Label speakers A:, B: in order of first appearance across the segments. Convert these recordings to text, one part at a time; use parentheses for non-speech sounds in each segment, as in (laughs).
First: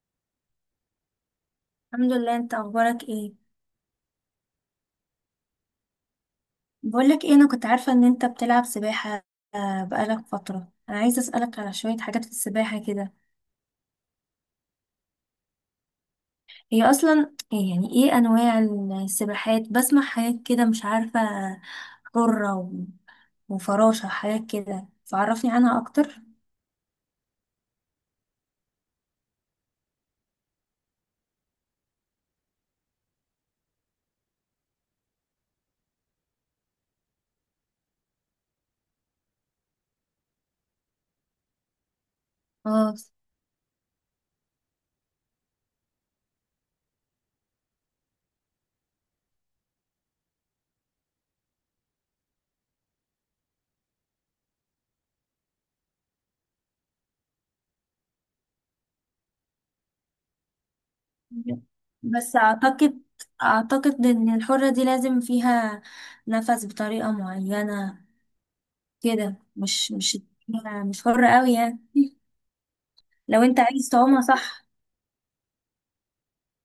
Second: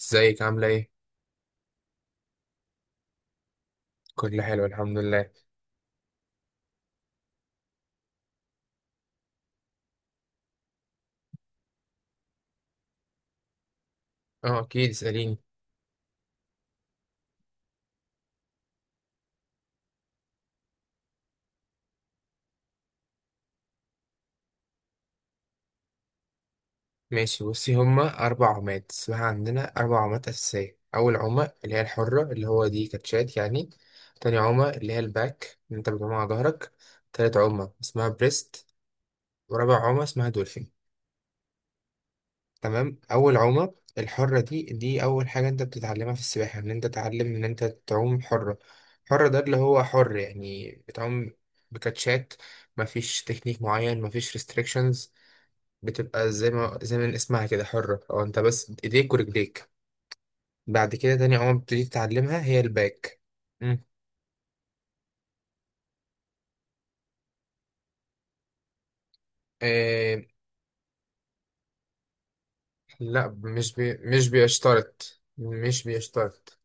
A: ازيك عاملة ايه؟
B: الحمد لله. انت اخبارك ايه؟
A: كل حلو، الحمد لله.
B: بقولك ايه، انا كنت عارفة ان انت بتلعب سباحة. بقالك فترة، انا عايزة اسألك على شوية حاجات في السباحة كده.
A: اه، اكيد اسأليني.
B: هي اصلا ايه، يعني ايه انواع السباحات؟ بسمع حاجات كده مش عارفة، حرة وفراشة حاجات كده، فعرفني عنها اكتر.
A: ماشي، بصي. هما 4 عمات اسمها، عندنا 4 عمات أساسية. أول عمة اللي هي الحرة، اللي هو دي كاتشات يعني. تاني عمة اللي هي الباك، اللي انت بتعوم على ظهرك. تالت عمة اسمها بريست. ورابع عمة اسمها دولفين.
B: اه.
A: تمام. أول عمة الحرة دي أول حاجة انت بتتعلمها في السباحة، ان انت تتعلم ان انت تعوم حرة. حرة ده اللي هو حر يعني، بتعوم بكاتشات. مفيش تكنيك معين، مفيش restrictions. بتبقى زي ما اسمها كده، حرة. او انت بس ايديك ورجليك. بعد كده تاني عمر بتبتدي
B: بس
A: تتعلمها هي
B: اعتقد،
A: الباك. مم.
B: ان الحرة دي لازم فيها نفس بطريقة معينة كده، مش مش
A: إيه.
B: مش حرة قوي يعني،
A: لا
B: لو انت
A: مش
B: عايز
A: بي
B: تعومها
A: مش
B: صح.
A: بيشترط مش بيشترط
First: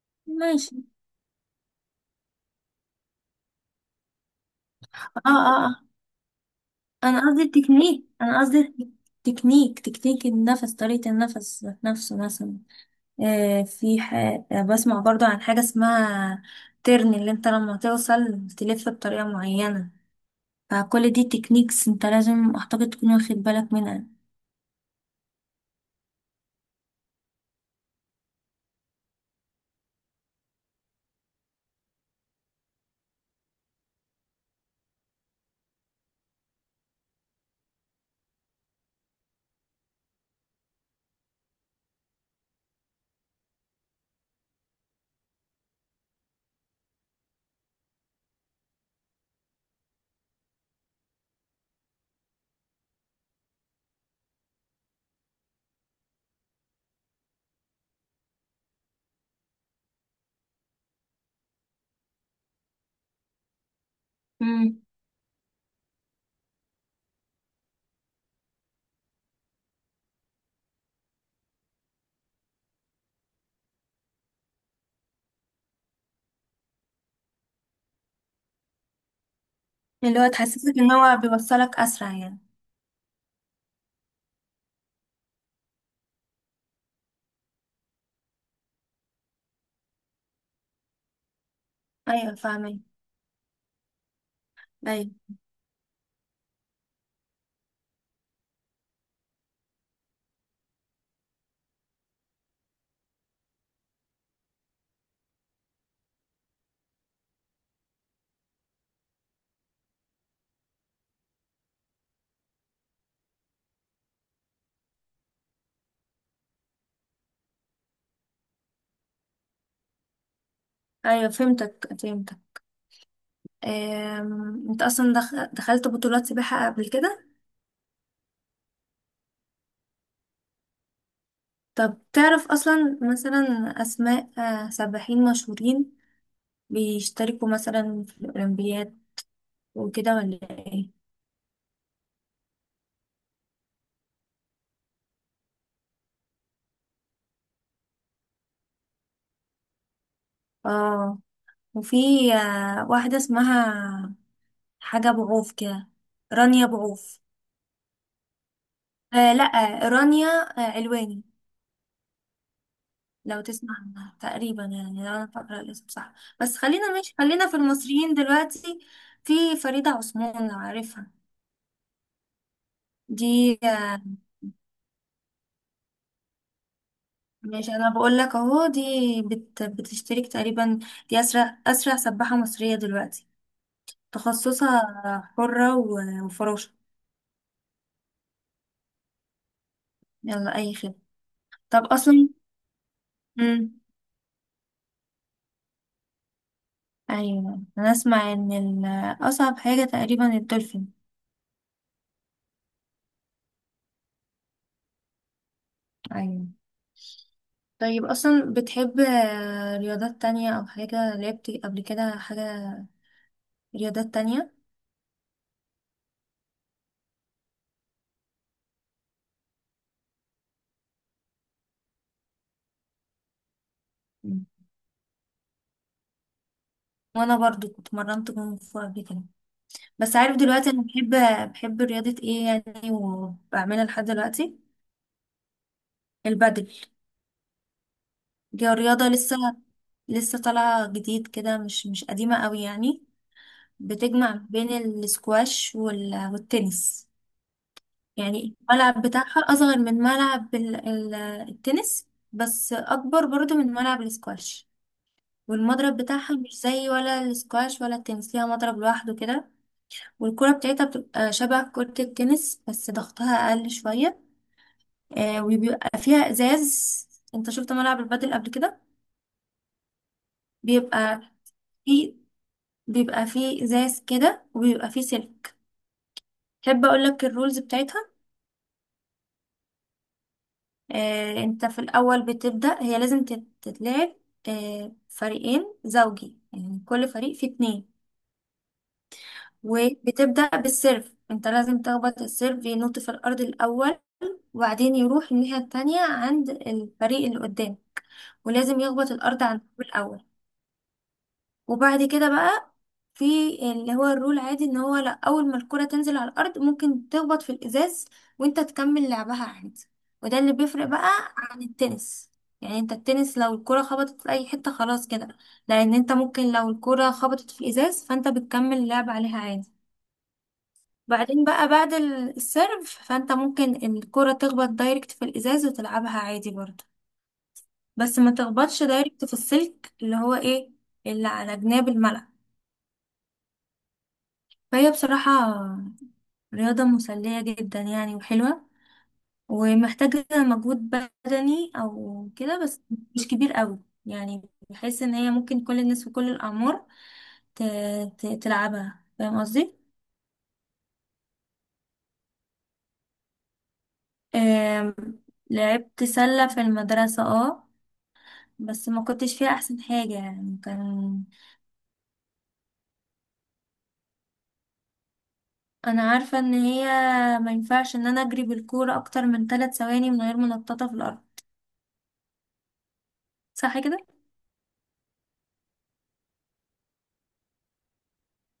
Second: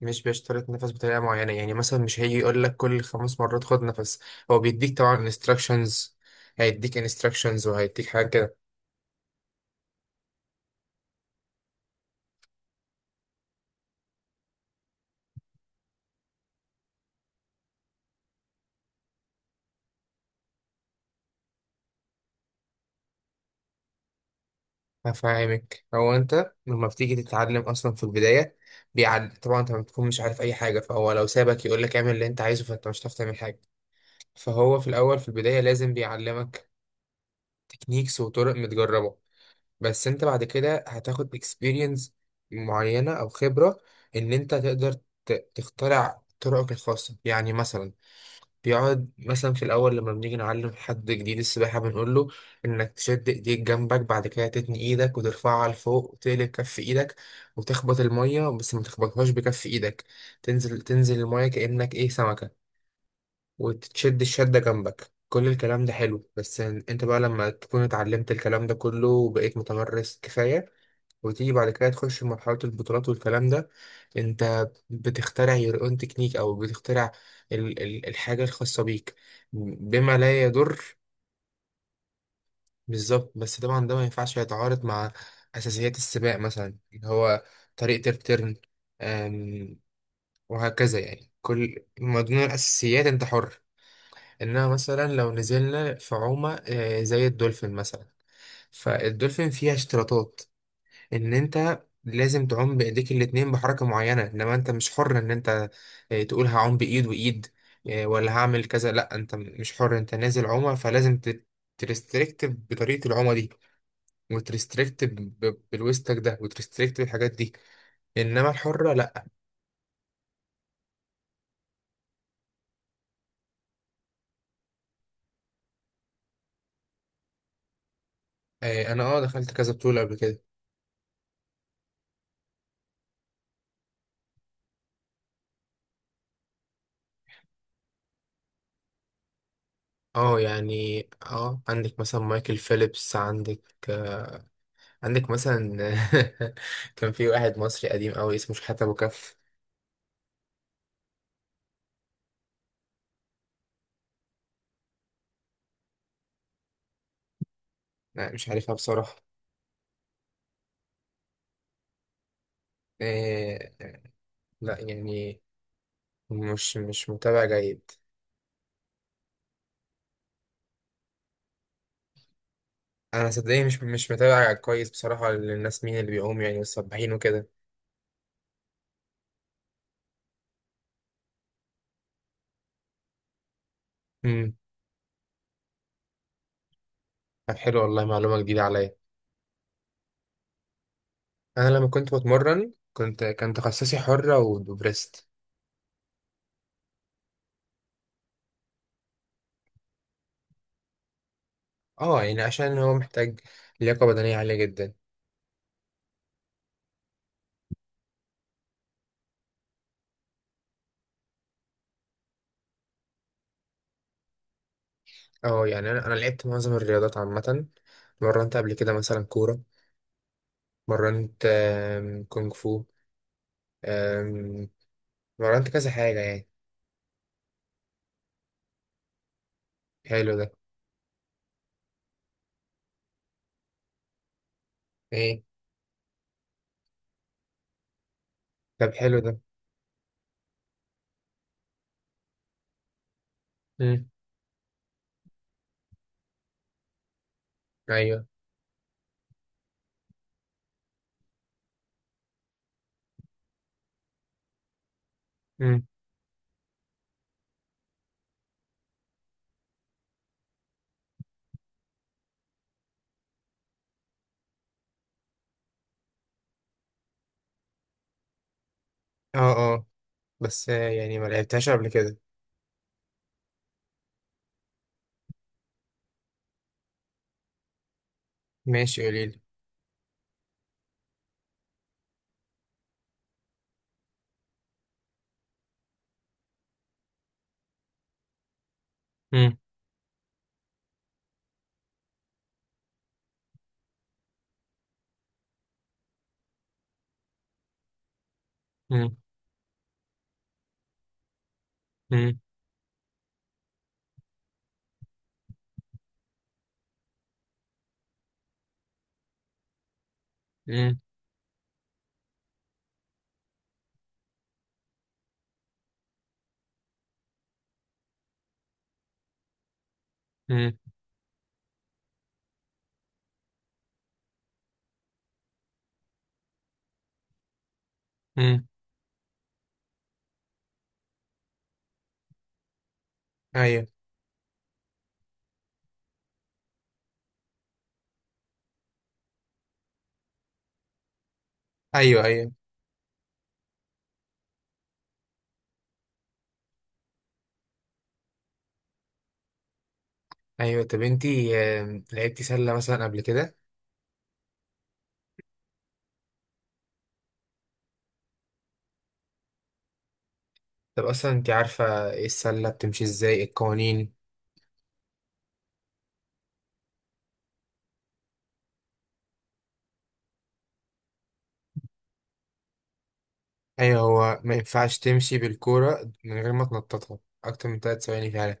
A: مش بيشترط
B: ماشي.
A: نفس بطريقة معينة، يعني مثلا مش هيجي يقول لك كل 5 مرات خد نفس. هو بيديك طبعا
B: اه، اه، اه.
A: instructions، هيديك
B: انا قصدي
A: instructions
B: التكنيك،
A: وهيديك حاجة
B: انا
A: كده.
B: قصدي تكنيك النفس، طريقة النفس نفسه مثلا. آه في ح... بسمع برضو عن حاجة اسمها ترن، اللي انت لما توصل تلف بطريقة معينة. فكل دي تكنيكس، انت لازم اعتقد تكون واخد بالك منها.
A: هفهمك، هو انت لما بتيجي تتعلم اصلا في البداية، بيعد طبعا انت ما بتكون مش عارف اي حاجة، فهو لو سابك يقول لك اعمل اللي انت عايزه فانت مش هتعرف تعمل حاجة. فهو في الأول في البداية لازم بيعلمك تكنيكس وطرق متجربة. بس انت بعد كده هتاخد experience معينة أو خبرة، إن انت تقدر تخترع طرقك الخاصة. يعني مثلا بيقعد مثلا في الأول لما بنيجي نعلم حد جديد السباحة بنقول له إنك تشد إيديك جنبك، بعد كده تتني إيدك وترفعها لفوق وتقلب كف إيدك وتخبط المية، بس ما تخبطهاش بكف إيدك، تنزل تنزل المية كأنك إيه سمكة، وتشد الشدة
B: مم.
A: جنبك. كل الكلام ده حلو، بس انت بقى لما تكون اتعلمت الكلام ده كله وبقيت متمرس كفاية وتيجي بعد كده تخش في مرحلة البطولات والكلام ده، انت بتخترع your own تكنيك، او بتخترع ال ال الحاجة الخاصة بيك، بما
B: اللي هو
A: لا
B: تحسسك
A: يضر.
B: ان هو بيوصلك اسرع يعني.
A: بالظبط، بس طبعا ده ما ينفعش يتعارض مع أساسيات السباق، مثلا اللي هو طريقة الترن، أم، وهكذا. يعني كل من
B: ايوه،
A: ضمن
B: فاهمين.
A: الأساسيات انت حر. انها مثلا
B: ايوه،
A: لو نزلنا في عومة، زي الدولفين مثلا، فالدولفين فيها اشتراطات ان انت لازم تعوم بايديك الاتنين بحركة معينة. انما انت مش حر ان انت تقول هعوم بايد وايد، ولا هعمل كذا. لا انت مش حر، انت نازل عومة، فلازم ترستريكت بطريقة العومة دي، وترستريكت بالويستك ده، وترستريكت بالحاجات دي. انما الحرة لا.
B: ايوه، فهمتك، فهمتك. انت اصلا دخلت بطولات سباحة قبل كده؟
A: انا اه دخلت كذا بطولة قبل كده.
B: طب تعرف أصلا مثلا أسماء سباحين مشهورين بيشتركوا مثلا في الأولمبياد وكده ولا
A: اه
B: إيه؟
A: يعني، اه عندك مثلا مايكل فيليبس، عندك مثلا (laughs) كان في واحد مصري قديم قوي اسمه شحاتة أبو كف.
B: آه. وفي واحدة اسمها حاجة بعوف كده، رانيا بعوف.
A: لا مش عارفها بصراحة.
B: آه، لأ. رانيا علواني، لو تسمع
A: إيه.
B: عنها تقريبا،
A: لا
B: يعني لو أنا
A: يعني،
B: فاكرة الاسم صح. بس
A: مش
B: خلينا
A: مش
B: مش
A: متابع
B: خلينا في
A: جيد.
B: المصريين دلوقتي. في فريدة عثمان، لو عارفها،
A: أنا
B: دي
A: صدقني مش
B: آه،
A: مش متابع كويس بصراحة للناس مين اللي بيقوم يعني والسباحين وكده.
B: ماشي، انا بقول لك اهو، دي بتشترك تقريبا، دي اسرع سباحة مصرية دلوقتي،
A: امم
B: تخصصها حرة وفراشة.
A: طب حلو، والله معلومة جديدة عليا.
B: يلا، اي خدمة.
A: أنا
B: طب
A: لما كنت
B: اصلا،
A: بتمرن كنت كان
B: امم
A: تخصصي حرة وبريست.
B: ايوه، انا اسمع ان اصعب حاجة تقريبا الدولفين.
A: اه يعني عشان هو محتاج لياقة بدنية عالية جدا.
B: ايوه. طيب اصلا بتحب رياضات تانية او حاجة لعبت قبل كده، حاجة رياضات تانية؟
A: اه يعني أنا لعبت معظم الرياضات عامة. مرنت قبل كده مثلا كورة، مرنت كونغ فو،
B: مم.
A: آم، مرنت كذا حاجة يعني.
B: وانا برضو اتمرنت كونغ فو قبل كده. بس
A: حلو
B: عارف
A: ده.
B: دلوقتي انا بحب رياضة ايه يعني وبعملها لحد دلوقتي؟
A: ايه؟
B: البادل. دي
A: طب
B: رياضة
A: حلو
B: لسه
A: ده.
B: لسه طالعة جديد كده، مش قديمة قوي يعني،
A: مم.
B: بتجمع بين السكواش والتنس.
A: ايوه.
B: يعني الملعب بتاعها أصغر من ملعب التنس، بس أكبر برضو من ملعب السكواش.
A: مم.
B: والمضرب بتاعها مش زي ولا السكواش ولا التنس، ليها مضرب لوحده كده. والكرة بتاعتها بتبقى شبه كرة التنس، بس ضغطها أقل شوية. وبيبقى فيها ازاز. انت شفت ملعب البادل قبل كده؟
A: اه اه، بس يعني
B: بيبقى
A: ما لعبتهاش قبل
B: فيه
A: كده.
B: بيبقى فيه ازاز كده، وبيبقى فيه سلك. تحب اقول لك الرولز بتاعتها؟
A: ماشي قوليلي.
B: انت في الاول بتبدأ، هي لازم تتلعب فريقين زوجي، يعني كل فريق فيه اتنين.
A: مم.
B: وبتبدأ بالسيرف، انت لازم تخبط السيرف ينط في الارض الاول، وبعدين يروح الناحية التانية عند الفريق اللي قدام، ولازم يخبط
A: مم.
B: الارض عند الأول. وبعد كده
A: مم.
B: بقى في اللي هو الرول عادي، ان هو لا، اول ما الكرة تنزل على الارض ممكن تخبط في الازاز وانت تكمل لعبها عادي. وده اللي بيفرق
A: مم.
B: بقى عن التنس. يعني انت التنس لو الكرة خبطت في اي حتة خلاص كده، لان انت ممكن لو الكرة خبطت في الازاز فانت بتكمل اللعب عليها عادي.
A: مم.
B: بعدين بقى بعد السيرف، فانت ممكن الكرة تخبط دايركت في الازاز وتلعبها عادي برضه، بس ما
A: مم.
B: تخبطش دايركت في السلك، اللي هو ايه؟ اللي على جناب الملعب.
A: ايوه.
B: فهي بصراحة رياضة مسلية جدا يعني وحلوة، ومحتاجة مجهود بدني
A: ايوه.
B: أو
A: ايوه.
B: كده، بس مش كبير قوي يعني، بحيث إن هي ممكن كل الناس في كل الأعمار ت- تلعبها، فاهم قصدي؟
A: ايوه طب انتي، لعبتي سلة مثلا قبل كده؟
B: آم، لعبت سلة في المدرسة اه، بس ما كنتش فيها أحسن حاجة يعني،
A: طب
B: كان.
A: اصلا انتي عارفة ايه السلة بتمشي ازاي، القوانين؟
B: أنا عارفة إن هي ما ينفعش إن أنا أجري بالكورة أكتر من 3 ثواني من غير منططة في الأرض، صح كده؟
A: ايوه، هو ما ينفعش تمشي بالكورة من غير ما تنططها اكتر من 3 ثواني فعلا.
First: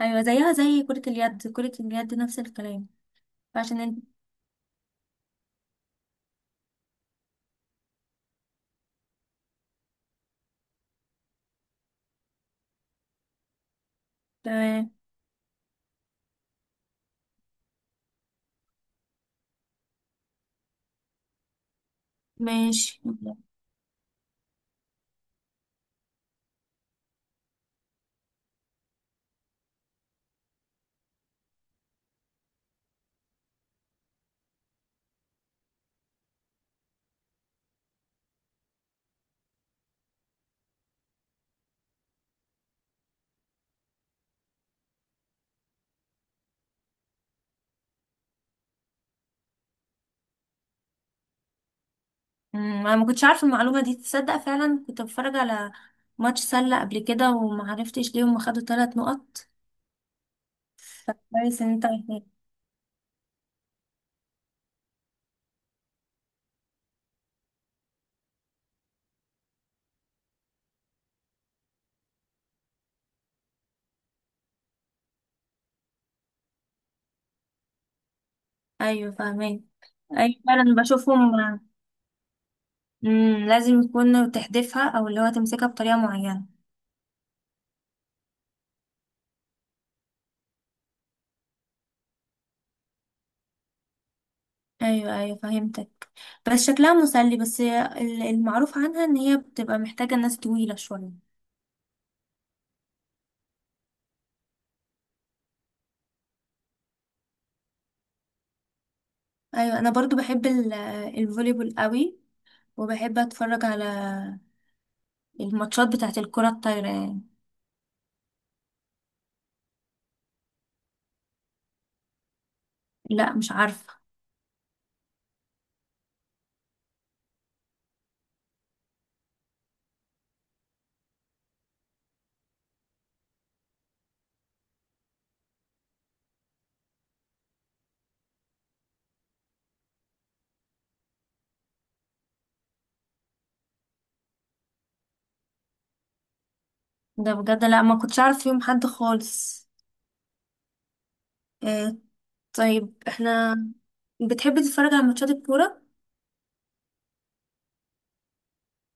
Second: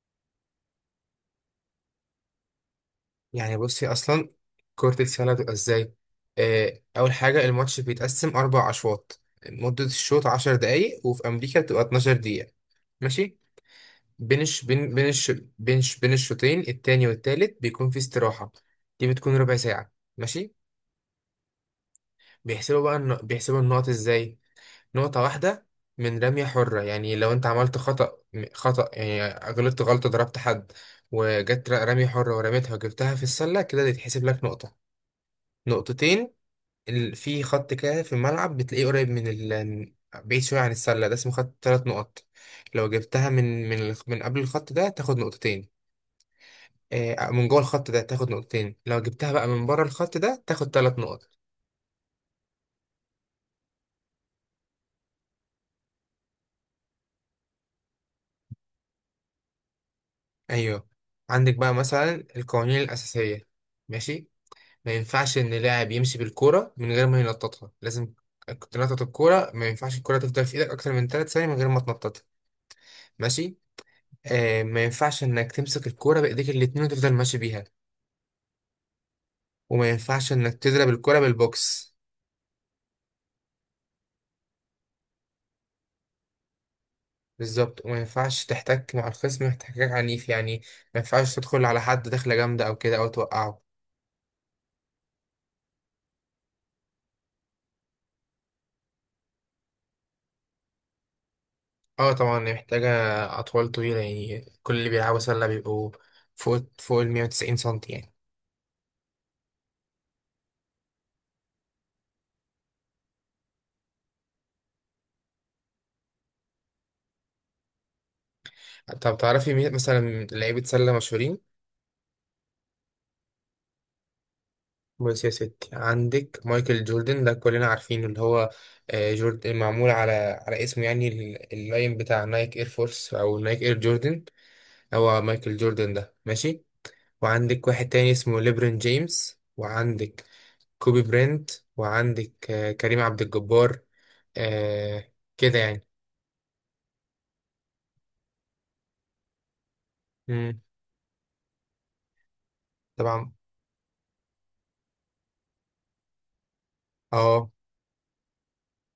B: أيوة، زيها زي كرة اليد، كرة اليد نفس الكلام،
A: يعني بصي
B: عشان.
A: اصلا كرة السلة بتبقى ازاي. اول حاجة الماتش بيتقسم 4 اشواط. مدة الشوط 10 دقايق، وفي امريكا بتبقى 12 دقيقة. ماشي. بين الش...
B: انت.
A: بين بين الش... بين الشوطين التاني والتالت بيكون في استراحة، دي بتكون ربع ساعة. ماشي. بيحسبوا بقى
B: ماشي.
A: بيحسبوا النقط ازاي. نقطة واحدة من رمية حرة، يعني لو انت عملت خطأ، خطأ يعني غلطت غلطة ضربت حد وجت رمية حرة ورميتها وجبتها في السلة كده، يتحسب لك نقطة. نقطتين، في خط كده في الملعب بتلاقيه قريب من ال بعيد شوية عن السلة، ده اسمه خط 3 نقط. لو جبتها من من قبل الخط ده تاخد نقطتين. من جوه الخط ده تاخد نقطتين، لو جبتها بقى من بره الخط ده تاخد 3 نقط.
B: انا ما كنتش عارفه المعلومه دي، تصدق فعلا كنت بتفرج على ماتش سله قبل كده وما عرفتش ليه هم خدوا 3 نقط،
A: أيوه. عندك
B: فكويس ان
A: بقى
B: انت
A: مثلا
B: قلتها.
A: القوانين الأساسية. ماشي. ما ينفعش إن لاعب يمشي بالكورة من غير ما ينططها، لازم تنطط الكورة. ما ينفعش الكورة تفضل في إيدك أكتر من 3 ثواني من غير ما تنططها. ماشي. آه، ما ينفعش إنك تمسك الكورة بإيديك الاتنين وتفضل ماشي بيها.
B: ايوه، فاهمين.
A: وما ينفعش
B: ايوه،
A: انك
B: فعلا
A: تضرب الكرة
B: بشوفهم.
A: بالبوكس.
B: لازم يكون تحدفها، او اللي هو تمسكها بطريقه معينه.
A: بالظبط. وما ينفعش تحتك مع الخصم احتكاك عنيف، يعني ما ينفعش تدخل على حد دخلة جامدة او كده او توقعه.
B: ايوه، ايوه، فهمتك. بس شكلها مسلي، بس المعروف عنها ان هي بتبقى محتاجه ناس طويله شويه.
A: اه طبعا هي محتاجة اطوال طويلة، يعني كل اللي بيلعبوا سلة بيبقوا فوق ال 190 سنتي يعني.
B: ايوه، انا برضو بحب الفوليبول قوي، وبحب اتفرج على الماتشات بتاعت الكره الطايره يعني.
A: طب تعرفي مين مثلا لعيبة سلة مشهورين؟
B: لا، مش عارفة.
A: بص يا ستي، عندك مايكل جوردن ده كلنا عارفينه، اللي هو جوردن معمول على على اسمه، يعني اللاين بتاع نايك اير فورس او نايك اير جوردن، هو مايكل جوردن ده. ماشي. وعندك واحد تاني اسمه ليبرون جيمس، وعندك كوبي برينت، وعندك كريم عبد الجبار. آه كده يعني.
B: ده بجد لا، ما كنتش عارف فيهم حد خالص.
A: مم.
B: آه. طيب
A: طبعا.
B: احنا بتحبي تتفرج على ماتشات الكورة؟
A: اه.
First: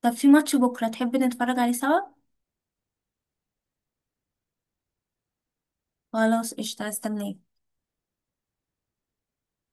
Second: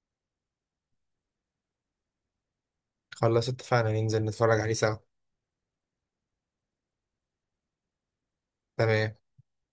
B: طب في ماتش بكرة تحبي نتفرج عليه سوا؟
A: خلاص اتفقنا ننزل نتفرج عليه سوا.
B: خلاص، قشطة، هستناك.
A: تمام.